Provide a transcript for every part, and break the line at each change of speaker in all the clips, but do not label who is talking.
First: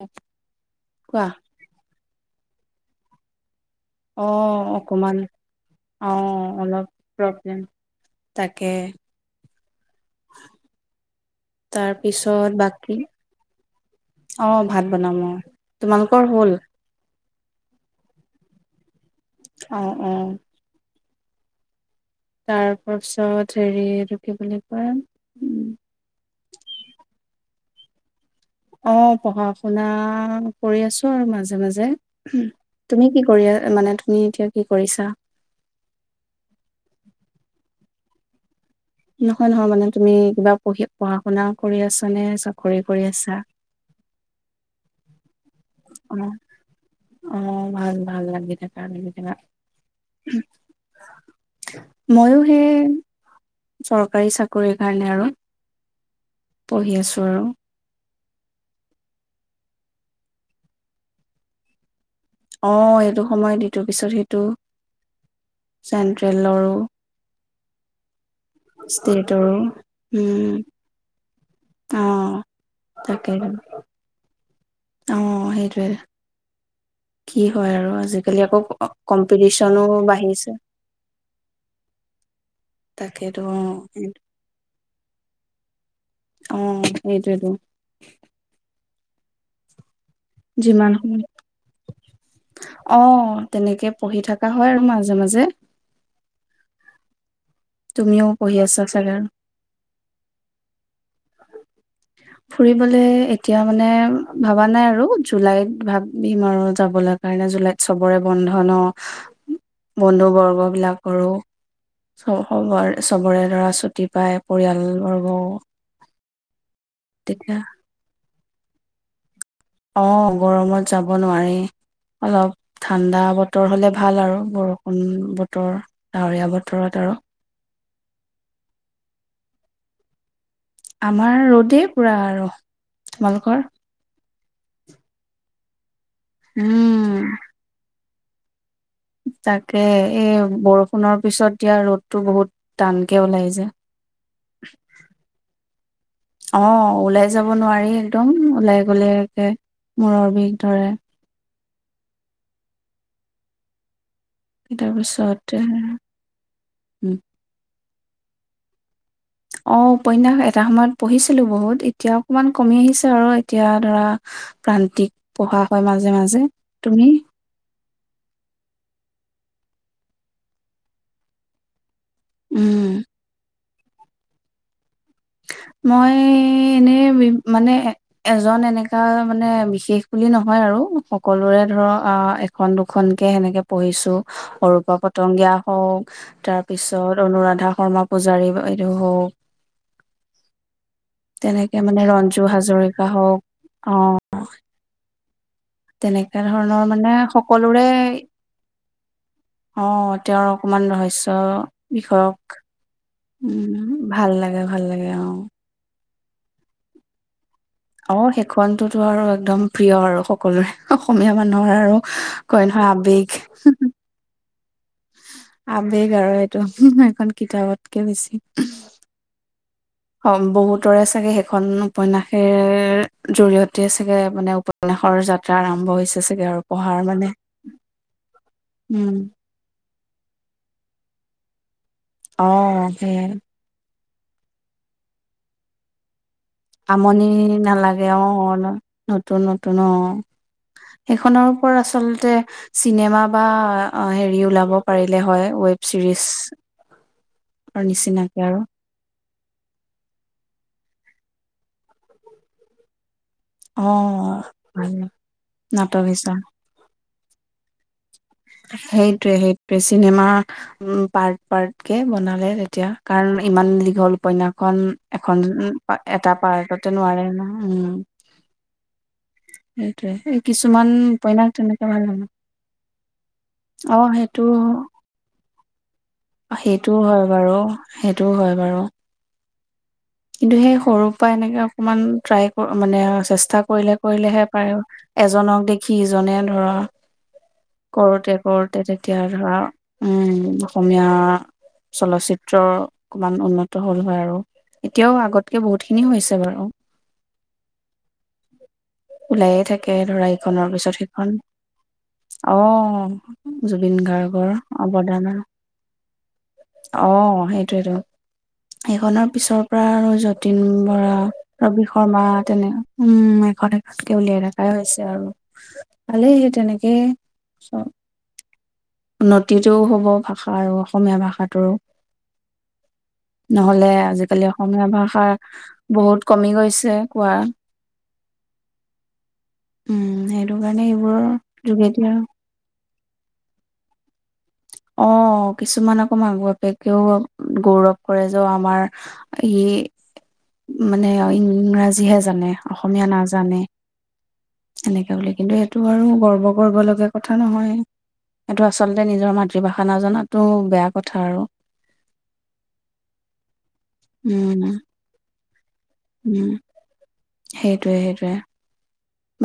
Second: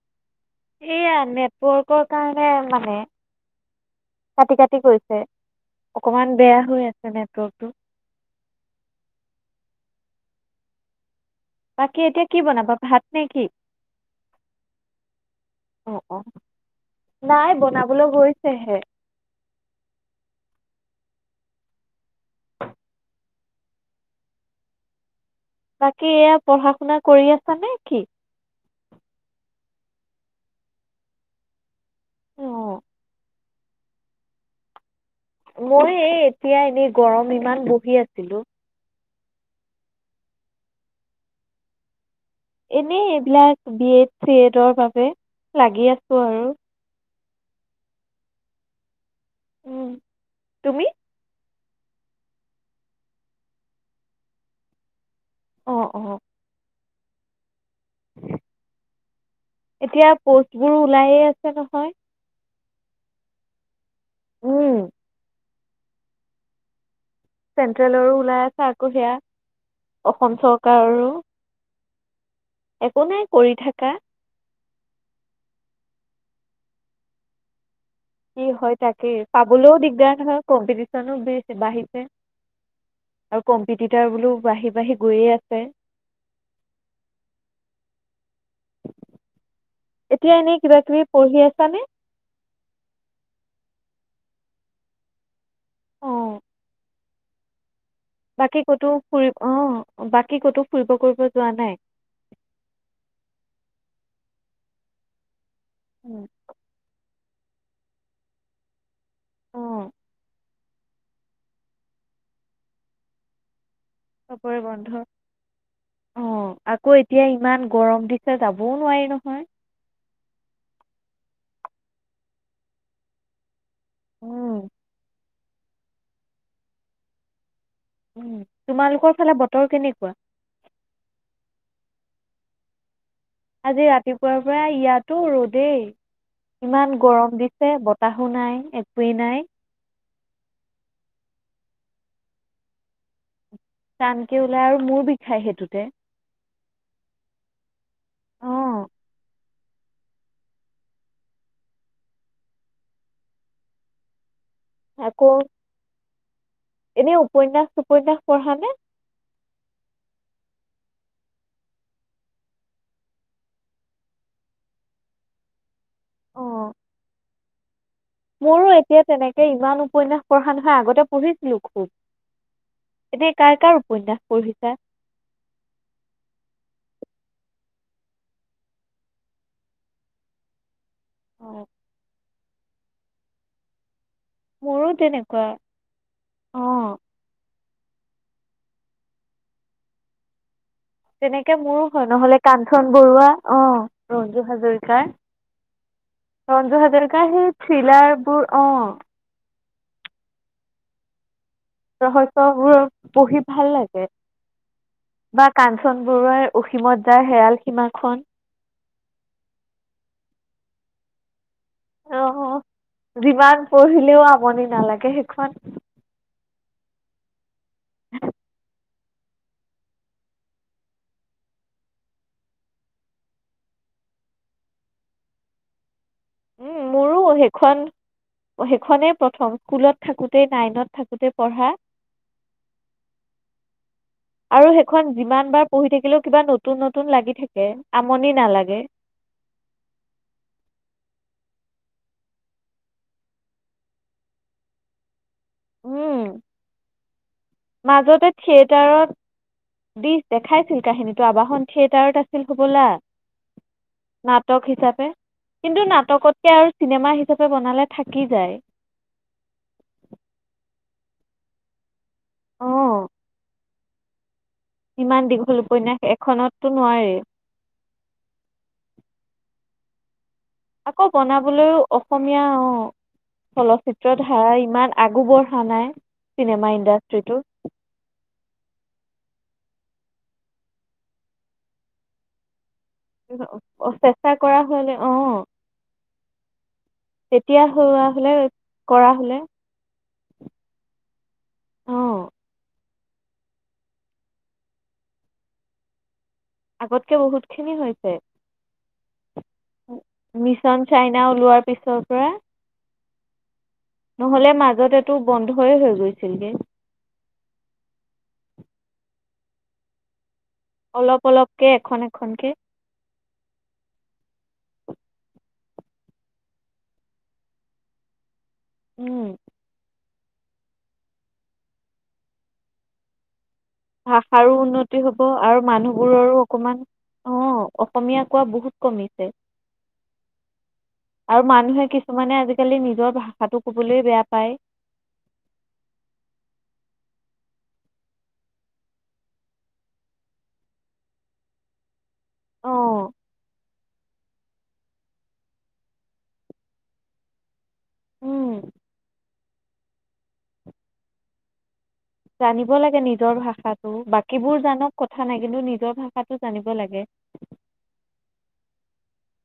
উ [inaudible]
সেয়া নেটৱৰ্কৰ ে মান [inaudible]
অ অকমান অ
অকণমান বেয়া হৈ
অলপ
আছে
প্ৰব্লেম
নেটৱৰ্কটো
তাকে
বাকী এতিয়া কি
তাৰপিছত
বনাবা
বাকী
ভাত নে কি
আহ ভাত বনাম অ
অঁ অঁ
তোমালোকৰ হল
নাই বনাবলৈ গৈছেহে
অ', অ', তাৰ পাছত হেৰি এইটো কি বুলি কয়। উম,
বাকী এয়া পঢ়া শুনা কৰি আছানে কি?
অ পঢ়া শুনা কৰি আছো আৰু মাজে মাজে
অঁ
তুমি কি কৰি মানে তুমি এতিয়া কি কৰিছা।
মই এই এতিয়া এনেই গৰম ইমান বহি আছিলো।
নহয়, নহয় মানে তুমি কিবা পঢ়ি -পঢ়া শুনা কৰি আছা। নে চাকৰি কৰি
এনেই
আছা
এইবিলাক বিয়েট চিয়েটৰ বাবে বে -লাগি
অ
আছো আৰু
অ', ভাল, ভাল লাগি থকা থকা
উম, তুমি
ময়ো সেই চৰকাৰী চাকৰিৰ কাৰণে আৰু
অ', অ',
পঢ়ি আছো আৰু
এতিয়া পষ্টবোৰো ওলায়ে আছে নহয়।
অ', এইটো সময় দি ইটোৰ পিছত সেইটো চেণ্ট্ৰেলৰো
চেন্ট্ৰেলৰো ওলাই আছে। আকৌ সেয়া অসম চৰকাৰৰো
উ'ম
একো নাই
তাকেইতো
কৰি থাকা।
অ', সেইটোৱে কি হয় আৰু আজিকালি
কি
আকৌ
হয় তাকেই পাবলৈও
কম্পিটিচনো
দিগদাৰ নহয়,
বাঢ়িছে
কম্পিটিচনো বাঢ়িছে
তাকেইতো
আৰু
অ',
কম্পিটিটাৰ বোও বাঢ়ি বাঢ়ি গৈয়ে আছে।
অ সেইটোইতো
এতিয়া এনেই কিবা
যিমান
কিবি
সময়
পঢ়ি আছানে।
অ', তেনেকে -পঢ়ি থকা হয় আৰু মাজে মাজে
[unintelligible]
তুমিও পঢ়ি
বাকী
আছা
কতো
চাগে আৰু
ফুৰিব অ', বাকী ক'তো ফুৰিব কৰিব যোৱা নাই।
ভবা নাই আৰু জুলাইত
উম,
ভাবিম আৰু যাব লাগে। [inaudible] জুলাইত চবৰে বন্ধন
অঁ
বন্ধু বৰ্গ বিলাকৰো সবৰে চবৰে লৰা ছোৱালি ৰা পাই
চবৰে বন্ধ
পৰিয়ালবৰ্গওঁ
অঁ আকৌ এতিয়া ইমান গৰম দিছে যাব যাবওঁ নোৱাৰি নহয়।
অ গৰমত যাব নোৱাৰি অলপ ঠাণ্ডা ব বতৰ হ'লে ভাল আৰু
উম
বৰষুণ বতৰ ডাৱৰীয়া বতৰত আৰু
উ তোমালোকৰ ফালে বতৰ কেনেকুৱা
আমাৰ ৰ'দেই পুৰা আৰু তোমালোকৰ
ক পৰা ইয়াতো ৰ'দেই ইমান
উম
গৰম দিছে বত চাহো নাই একোৱেই নাই
তাকে এই বৰষুণৰ পিছত দিয়া ৰ'দতটো বহুত টান কে ওলাই যায়
টানকে ওলাই আৰু মূৰ বিষ খাই সেইটোতে
অ ওলাই যাব নোৱাৰি একদম ওলাই
অ'
গলে একে মূৰৰ বিষ ধৰে তাৰ পিছত
এনে
উম
উপ ন সু উপন্যাস পঢ়া নে
অ উপন্যাস এটা সময়ত পঢ়িছিলো বহুত এতিয়া অকণমান কমি আহিছে আৰু এতিয়া ধৰা প্ৰান্তিক পঢ়া হয় মাজে মাজে
অ'
তুমি
মোৰো এতিয়া তেনেকে ইমান উপন্যাস পঢ়া নহয় আগতে পঢ়িছিলো খুব
উম,
এতিয়া কাৰ কাৰ উপন্যাস পঢ়িছা
মই এনেই মানে এজন এনেকা মানে বিশেষ বুলি নহয় আৰু
অ
সকলোৰে ধৰ অ এখন দুখন খনকে সেনেকৈ পঢ়িছোঁ
মোৰো
অৰূপা
তেনেকুৱা
পতংগীয়া হওক
অ'
তাৰপিছত অনুৰাধা শৰ্মা পূজাৰী বাইদেউ হওক
তেনেকে মোৰো
মানে
হয় নহলে
ৰঞ্জু
কাঞ্চন
হাজৰিকা
বৰুৱা
হওঁক
অ ৰঞ্জু হাজৰিকাৰ
তেনেকা
ৰঞ্জো
ধৰণৰ মানে
হাজৰকা সেই থ্ৰিলাৰ
সকলোৰে
বোৰ অ
অ তেওঁৰ অকমান ৰহস্য বিষয়ক
ৰহস্য বোৰ
উম ভাল লাগে ভাল লাগে আহ
বৰুৱাই অসীমত যাৰ হেৰাল সী
অ সেইখন টোতো আৰু একদম প্ৰিয় আৰু সকলোৰে অসমীয়া মানে ন আৰু
অ'
কয় নহয় আবেগ
যিমান [unintelligible] নালাগে সেইখন
আবেগ আৰু এখন কিতাপতকে বেছি অ বহুতৰে চাগে সেইখন উপন্যাসেৰে জৰিয়তে হে চাগে মানে উপনয়াসৰ যাত্ৰা আৰম্ভ হৈছে চাগে আৰু
উম
পঢ়াৰ
মোৰো
মানে
সেইখন অ
উম
সেইখনেই প্ৰথম স্কুলত থাকোতে নাইনত থাকোতে পঢ়া
অ সেইয়া
আৰু সেইখন যিমান বাৰ পঢ়ি থাকিলেও কিবা নতুন নতুন
আমনি
লাগি থাকে
নালাগে অ
আমনি নালাগে
নতুন নতুন অ সেইখনৰ ওপৰত আচলতে চিনেমা বা হেৰি ওলাব পাৰিলে হয় ৱেব ছিৰিজ
উম মাজতে
নিচিনাকে আৰু
থিয়েটাৰত দি দেখাইছিল কাহি হেনেটো আৱাসন থিয়েটাৰত আছিল হ'বলা নাটক
হয়,
হিচাপে কিন্তু
নাটক হিচাপ
নাটকতকে আৰু চিনেমা চুপি বনালে থাকে
সেইটোৱে সেইটোৱে চিনেমা ওম পাৰ্ট পাৰ্ট কে বনালে তেতিয়া
অঁ
কাৰণ ইমান দীঘল উপন্যাস এখন
ইমান
এখন
দীঘল উপন্যাস
এটা
এখনততো
পাৰ্টতে
নোৱাৰি
নোৱাৰে ন উম উট কিছুমান
আকৌ
উপনাস তেনেকৈ ভাল হ
চলচিত্ৰ ধাৰা ইমান আগুবৰ খ নাই চিনেমা
সেইটোও হয়
ইণ্ডাষ্ট্ৰীটো
বাৰু সেইটোও হয় বাৰু কিন্তু সেই সৰুৰ পৰা এনেকে অকমান ট্ৰাই মানে চেষ্টা কৰিলে
চেষ্টা
কৰিলেহে
কৰা
পাৰে
হ'লে অঁ
এজনক দেখি ইজনে ধৰা
তেতিয়া হোৱা হ'লে
কৰোতে কৰোতে
কৰা
তেতিয়া
হ'লে
ধৰা উম অসমীয়া
অঁ
চলচিত্ৰ অকমান উন্নত হল হয় আৰু এতিয়াও আগতকে বহুতখিনি হৈছে বাৰু।
আগতকে বহুত খিনি হৈছে
ওলায়ে থাকে ধৰা ইখনৰ
মিছন
পিছত
চাইনা
সিখন।
ওলোৱাৰ পিছৰ পৰা
অ' জুবিন গাৰ্গৰ
নহলে মাজত এইটো
অৱদানৰ
বন্ধয়ে হৈ গৈছে ছিলকে
অ সেইটোয়েইটো সেইখনৰ পিছৰ পৰা আৰু যত যতীন বৰা
অলপ অলপকৈ
ৰবি
এখন
শৰ্মা
এখনকৈ
তেনে উম এষত এষতকে উলিয়াই ৰা খাই হৈছে আৰু ভালেই সেই তেনেকেই চব উন্নতিতটোও হ'ব ভাব ভাষা আৰু অসমীয়া ভাষাটোৰো নহ'লে আজিকালি
ভাষাৰো
অসমীয়া
উন্নতি হব
ভাষা
আৰু
বহুত
মানুহবোৰৰো
কমি
অকমান
গৈছে কোৱা
অ অসমীয়া কোৱা বহুত কমিছে,
উম সেইটো কাৰণে এইবোৰৰ
আৰু মানুহে
যোগেদি আৰু
কিছুমানে আজিকালি নি নিজৰ ভাষাটো ক'বলৈ বেয়া পায়।
অ কিছুমান আকৌ মাক-বাপেকেও গৌৰৱ কৰে যে আমাৰ ই মানে ইংৰাজীহে জানে, অসমীয়া নাজানে এনেকে বুলি কিন্তু এইটো আৰু গৰ্ব কৰিব লগা কথা নহয়। এইেইটো
অঁ
আচলতে নিজৰ মাত মৃভাষা নাজাতো বেয়া কথা আৰু।
জানিব লাগে, নিজৰ ভাষাটো বাকীবোৰ
উম
জানক কথা নাই। কিন্তু নি নিজ ভাষাতটো জানিব লাগে।
সেইটোৱে-সেইটোৱে।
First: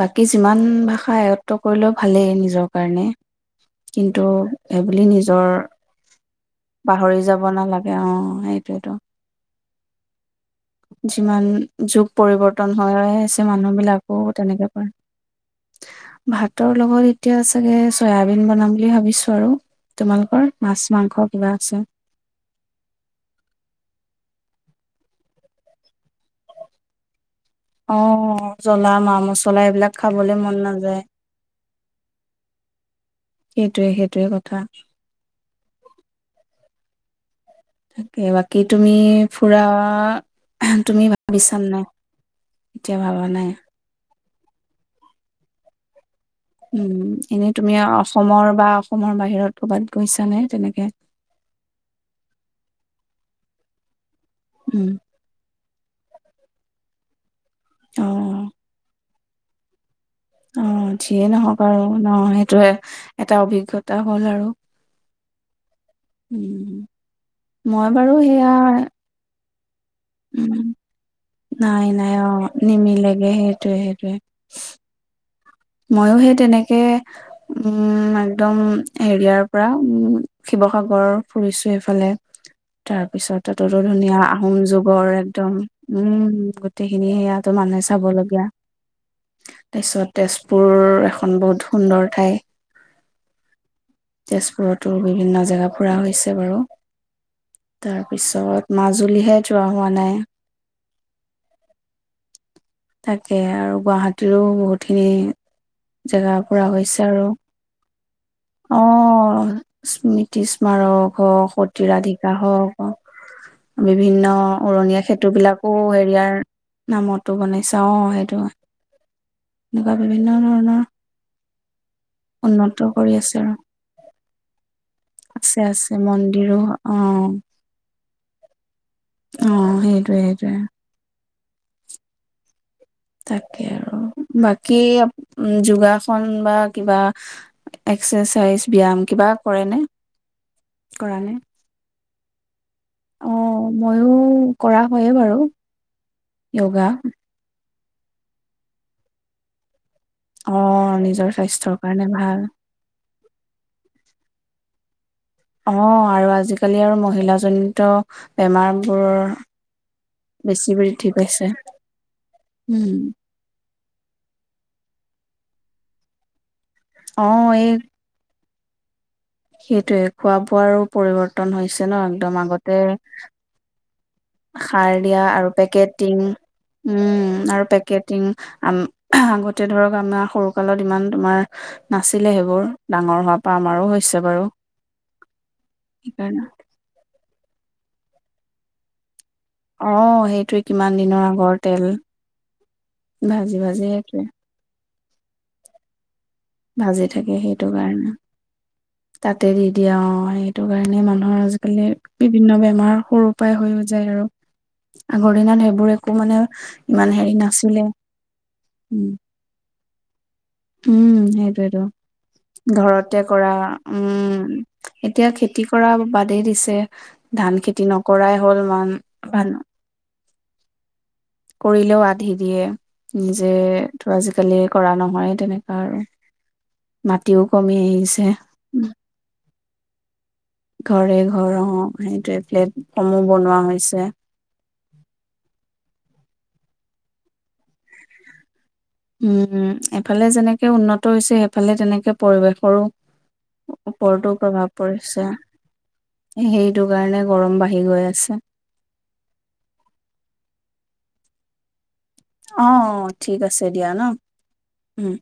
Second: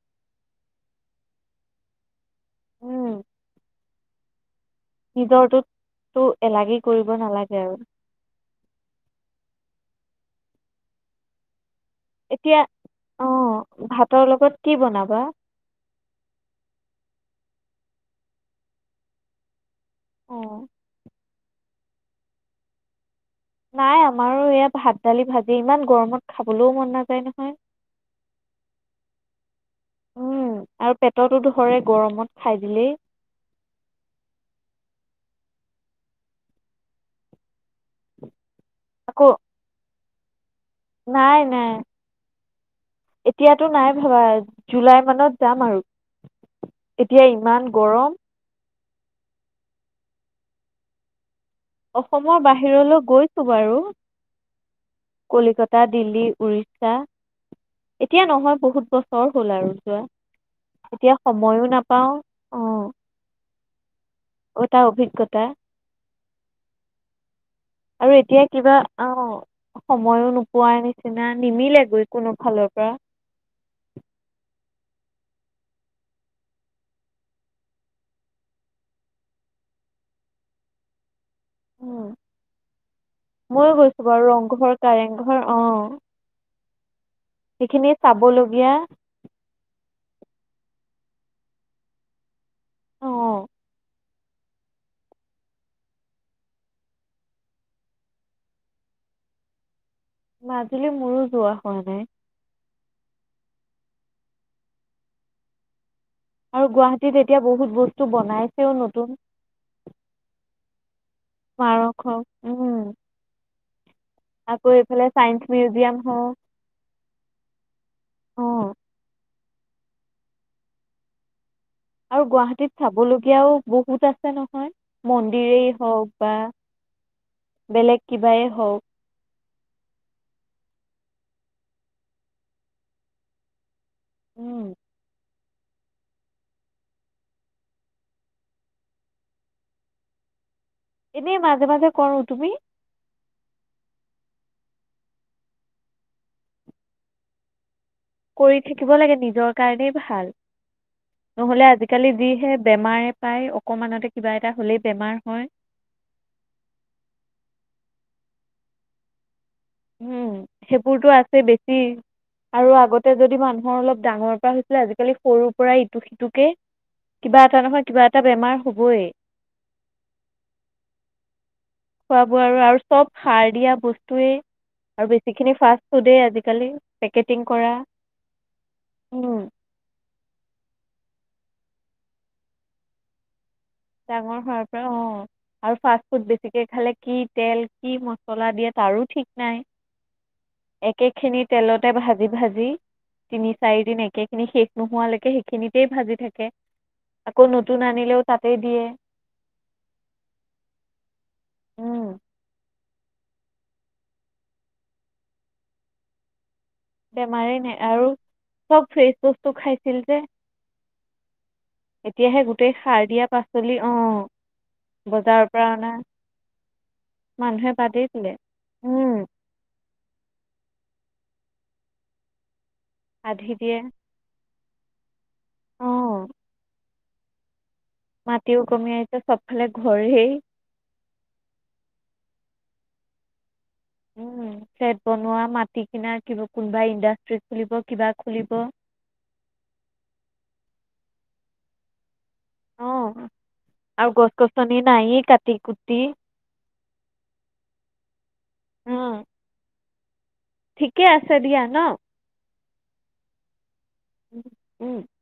বাকী যিমান ভাষা আয়ত্ব কৰিলেও ভালেই নিজ নিজৰ কাৰণে কিন্তু সেইবুলি নিজৰ
নিজৰটোততো এলাগী কৰিব
পাহৰি যাব
আৰু
নালাগে অ সেইটোৱোটো। যিমান যুগ
এতিয়া
পৰিবৰ্তন
অঁ
হৈছে মানুহ বিলাকো
ভাতৰ লগত
তেনেকে
কি
পাৰ
বনাবা
ভাতৰ লগত এতিয়া চাগে চয়াবিন বনাম বুলি ভাবিছো আৰু। তোমালোকৰ
অঁ
মাছ, মাংস কিবা আছে
নাই আমাৰো ইয় ভাত দালি ভাজি ইমান গৰমত খাবলৈও মন নাযায় নহয়।
অহ' জ্বলা মা মছলা এইবিলাক খাবলৈ
উম,
মন
আৰু
নাযায়
পেটতো ধৰে গৰমত খাই দিলেই
সেইটয়ে-সেইটয়ে কথা। থেকেৰা কি তুমি ফুৰা তুমি ভাবিছা
নাই-নাই
নাই এতিয়া ভাবা
এতিয়াতো নাই ভাবা। জুলাই মানত যাম আৰু।
উম'
এতিয়া
এনেই
ইমান
তুমি
গৰম
অসমৰ বা অসমৰ বাহিৰত কৰ'বাত গৈছ নে তেনেকে?
অসমৰ বাহিৰলৈ গৈছো বাৰু।
উম,
কলিকতা, টা, দিল্লী, উৰিষ্যা। এতিয়া
অ',
নহয় বহুত বস্তু সব হ'ল আৰু। যোৱা
অ'
এতিয়া
যিয়ে নহওক
সময়ো
আৰু ন
নাপাওঁ
সেইটো এটা অভিজ্ঞতা হ'ল আৰু
অ' তাৰ অভিগ কটা।
উম',
আৰু এতিয়া কিবা অ
উ নাই
নিমিলেগৈ
নাই অ
কোনো ফালৰ পৰা
নিমিলেগে সেইটোৱে সেইটোৱে ময়ো সেই তেনেকে উম একদম হেৰিয়াৰ পৰা উ শিৱসাগৰ ফুৰিছো এইফালে
উম
তাৰপিছত
ময়ো
তাততো
গৈছোঁ
ধুনীয়া
বাৰু
আহোম
ৰংঘৰ
যুগৰ
কাৰেংঘৰ
একদম
অঁ
উম গোটেইখিনি সেয়াাতো মানুহে
সেইখিনি
চাব লগগীয়া
চাবলগীয়া
তাৰপিছত তেজপুৰ এখন বহুত সুন্দৰ ঠাই
অঁ
তেজপুৰতো বিভিন্ন জেগা ফুৰা হৈছে বাৰু তাৰপিছত মাজুলীহে যোৱা হোৱা নাই
মাজুলি মোৰো যোৱা হোৱা নাই
তাকে আৰু গুৱাহাটীৰো বহুতখিনি জেগা ফুৰা
আৰু
হৈছে
গুৱাহাটীত
আৰু
এতিয়া বহুত বস্তু বনাইছেও
অ
নতুন
স্মৃতি্ম বাৰ হওক
স্মাৰক
অতৰাধিকা
উম
হওক বিভিন্ন
আকৌ
উৰণীয়া
এইফালে ছায়েঞ্চ
সেতুবিলাকো
মিউজিয়াম হওক
হেৰিয়াৰ নামতো বনাইছা অ সেইটো হয়
অঁ
এনেকুৱা বিভিন্ন ধৰণৰ
আৰু গুৱাহাটীত
উন্নত কৰি আছে আৰু
চাবলগীয়াও বহুত আছে নহয়
আছে
মন্দিৰেই
আছে
হওক বা
মন্দিৰো অ
বেলেগ কিবাই হওক
অ সেইটোয়ে সেইটোয়ে তাকে আৰু
উম,
বাকী [unintelligible]
[unintelligible]
অ মইয়ো কৰা হয়ে বাৰু যোগা
কৰি থাকিব লাগে নিজৰ কাৰণে ভাল
অ' নিজৰ
নহলে
স্বাস্থ্যৰ কাৰণে
আজিকালি
ভাল।
যিহে বেমাৰে পায় অকমানতে কিবা এটা হ'লেই বেমাৰ হয়
অ আৰু আজিকালি আৰু মহিলাজনিত বেমাৰ বোৰৰ
উম সেইবোৰতো আছে বেছি আৰু
উম।
আগতে যদি মানুহৰ অলপ ডাঙৰ পৰা হৈছিলে আজিকালি সৰুৰ পৰা ইটো সিটোকে কিবা
অ'
এটা
এই
নহয় কিবা এটা বেমাৰ হ'বই
সেইটোয়ে খোৱা বোৱাৰো পৰিৱৰ্তন হৈছে ন একদম
খোৱা-বোৱা আৰু
আগতে
আৰু চব সাৰ দিয়া বস্তু
সাৰ দিয়া আৰু পেকেটিং
আজিকালি পেকেটিং
উম আৰু
কৰা
পেকেটিং
উম,
আগতে ধৰক আমাৰ সৰুকালত ইমান তোমাৰ নাছিলে সেইবোৰ ডাঙৰ হোৱা
ডাঙৰ হোৱাৰ পৰা অ', আৰু ফাষ্ট ফুড
সেইকাৰণে
বেছিকে খালে কি তেল কি মছলা দিয়ে তাৰো ঠিক নাই,
অ সেইটোৱে কিমান
একে
দিনৰ
খিনি
আগৰ তেল
তেলতে ভাজি ভাজি
ভাজি
তিনি
ভাজি
চাৰি দিন
সেইটোৱে
একে খিনি শেষ নোহোৱালৈকে সেইখিনিতেই ভাজি থাক
ভাজি থাকে সেইটো কাৰণে।
তাতেই দিয়ে
তাতে দি দিয়ে অ', সেইটো কাৰণে মানুহৰ আজিকালি
উম
বিভিন্ন বেম বেমাৰ সৰু পৰাাই হৈ যায় আৰু, আগৰ দিনত সেইবোৰ একো মানে ইমান হেৰি
বেমাৰে নাই
নাছিলে
আৰু চব
উম
ফ্ৰেচ বস্তু খাইছিল যে
উম
এতিয়াহে গোটেই সাৰ
ঘৰতে
দিয়া
কৰা,
পাচলি অঁ
উম এতিয়া
বজাৰৰ
খেতি
পৰা অনা
কৰা বাদেই দিছে, ধান
মানুহে
খেতি
বাদেই দিলে
নকৰাই হ'ল।
উম
[unintelligible] কৰিলেও আধি দিয়ে
আধি দিয়ে
[unintelligible] আজিকালি কৰা নহয় তেনেকুৱা আৰু।
অঁ
মাটিও কম মি আহিছে
ফালে ঘৰেই
ঘৰে ঘৰ অ', ‌ সেইটোয়ে ফ্লেট সমূহ বনোৱা হৈ
উম, ফ্লেট বনোৱা, মাটি কিনাৰ কিবা কোনোবাই ইণ্ডাষ্ট্ৰি খুলিব, কিবা খুলিব
উম, এফালে যেনেকে উন্নত হৈছে, সেফালে তেনেকে পৰিৱেশৰো
অঁ আৰু
ওপৰতো
গছ
প্ৰভাৱ
গছনি নায়েই
পৰিছে
কাটি কুটি
সেইটো কাৰণে গৰম বাঢ়ি গৈ আছে।
অ', ঠিকে আছে দিয়া ন?
অ', অ', ঠিক আছ তেতিয়া ন উম।